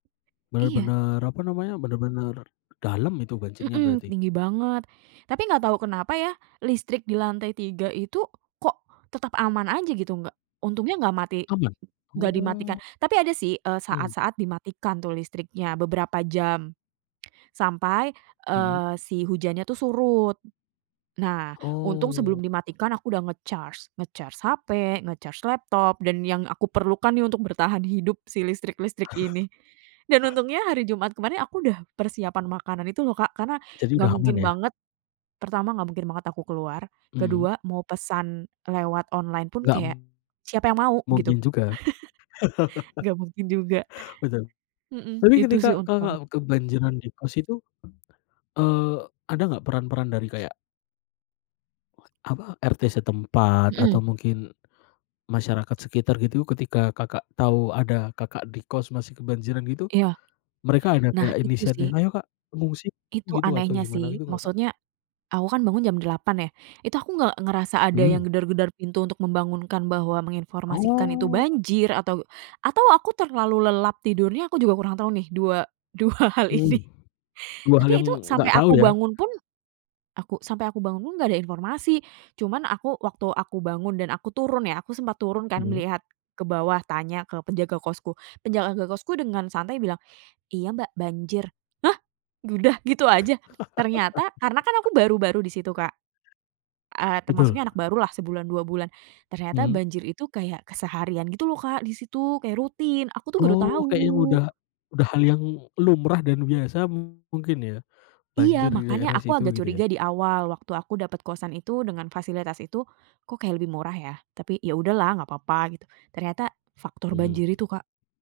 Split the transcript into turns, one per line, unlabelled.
Iya.
Bener-bener apa namanya, bener-bener dalam itu banjirnya
Mhm,
berarti.
tinggi banget. Tapi gak tau kenapa ya, listrik di lantai 3 itu kok tetap aman aja gitu, nggak untungnya gak mati,
Aman?
nggak dimatikan.
Oh.
Tapi ada sih, eee
Mmm.
saat-saat dimatikan tuh listriknya, beberapa jam, sampai,
Mhm.
eee, si hujannya tuh surut. Nah, untung sebelum
Oh.
dimatikan aku udah nge-charge, nge-charge HP, nge-charge laptop, dan yang aku perlukan nih untuk bertahan hidup, si listrik-listrik ini. Dan untungnya hari Jumat kemarin, aku udah persiapan makanan itu loh Kak, karena
Jadi
gak
udah aman
mungkin
ya?
banget pertama, gak mungkin banget aku keluar,
Mhm.
kedua mau pesan lewat online pun
Nggak
kayak, siapa yang mau,
mungkin
gitu.
juga.
Gak mungkin juga,
Bener,
hmm,
tapi,
itu
ketika
sih untung banget.
Kakak kebanjiran di kos itu, eee ada gak, peran-peran dari kayak apa, RT setempat atau
Hmm.
mungkin masyarakat sekitar gitu, ketika Kakak, tahu ada Kakak di kos masih kebanjiran gitu,
Iya,
mereka ada
nah,
kayak
itu sih.
inisiatif, "Ayo Kak, mengungsi,"
Itu
gitu, atau
anehnya
gimana
sih.
gitu gak Kak?
Maksudnya, aku kan bangun jam 8.00 ya, itu aku nge ngerasa ada yang
Mmm.
gedor-gedor pintu untuk membangunkan bahwa menginformasikan itu
Oh.
banjir, atau atau aku terlalu lelap tidurnya, aku juga kurang tahu nih, dua dua hal ini.
Mmm, 2 hal
Tapi
yang
itu, sampai
nggak
aku
tahu ya.
bangun pun, aku sampai aku bangun pun nggak ada informasi. Cuman aku waktu aku bangun dan aku turun ya, aku sempat turun kan,
Mhm.
melihat ke bawah, tanya ke penjaga kosku. Penjaga kosku dengan santai bilang, "Iya Mbak, banjir." Hah, udah, gitu aja? Ternyata, karena kan aku baru-baru di situ Kak, eee, termasuk
Betul.
anak barulah, sebulan, 2 bulan. Ternyata
Mmm.
banjir itu kayak keseharian gitu loh Kak, di situ kayak rutin, aku tuh baru
Oh, kayaknya
tahu.
udah udah hal yang lumrah dan biasa mungkin ya,
Iya,
banjir di
makanya
daerah
aku
situ
agak
gitu
curiga
ya.
di awal, waktu aku dapet kosan itu, dengan fasilitas itu, kok kayak lebih murah ya. Tapi, ya udahlah, gak papa gitu. Ternyata, faktor banjir
Mhm.
itu Kak.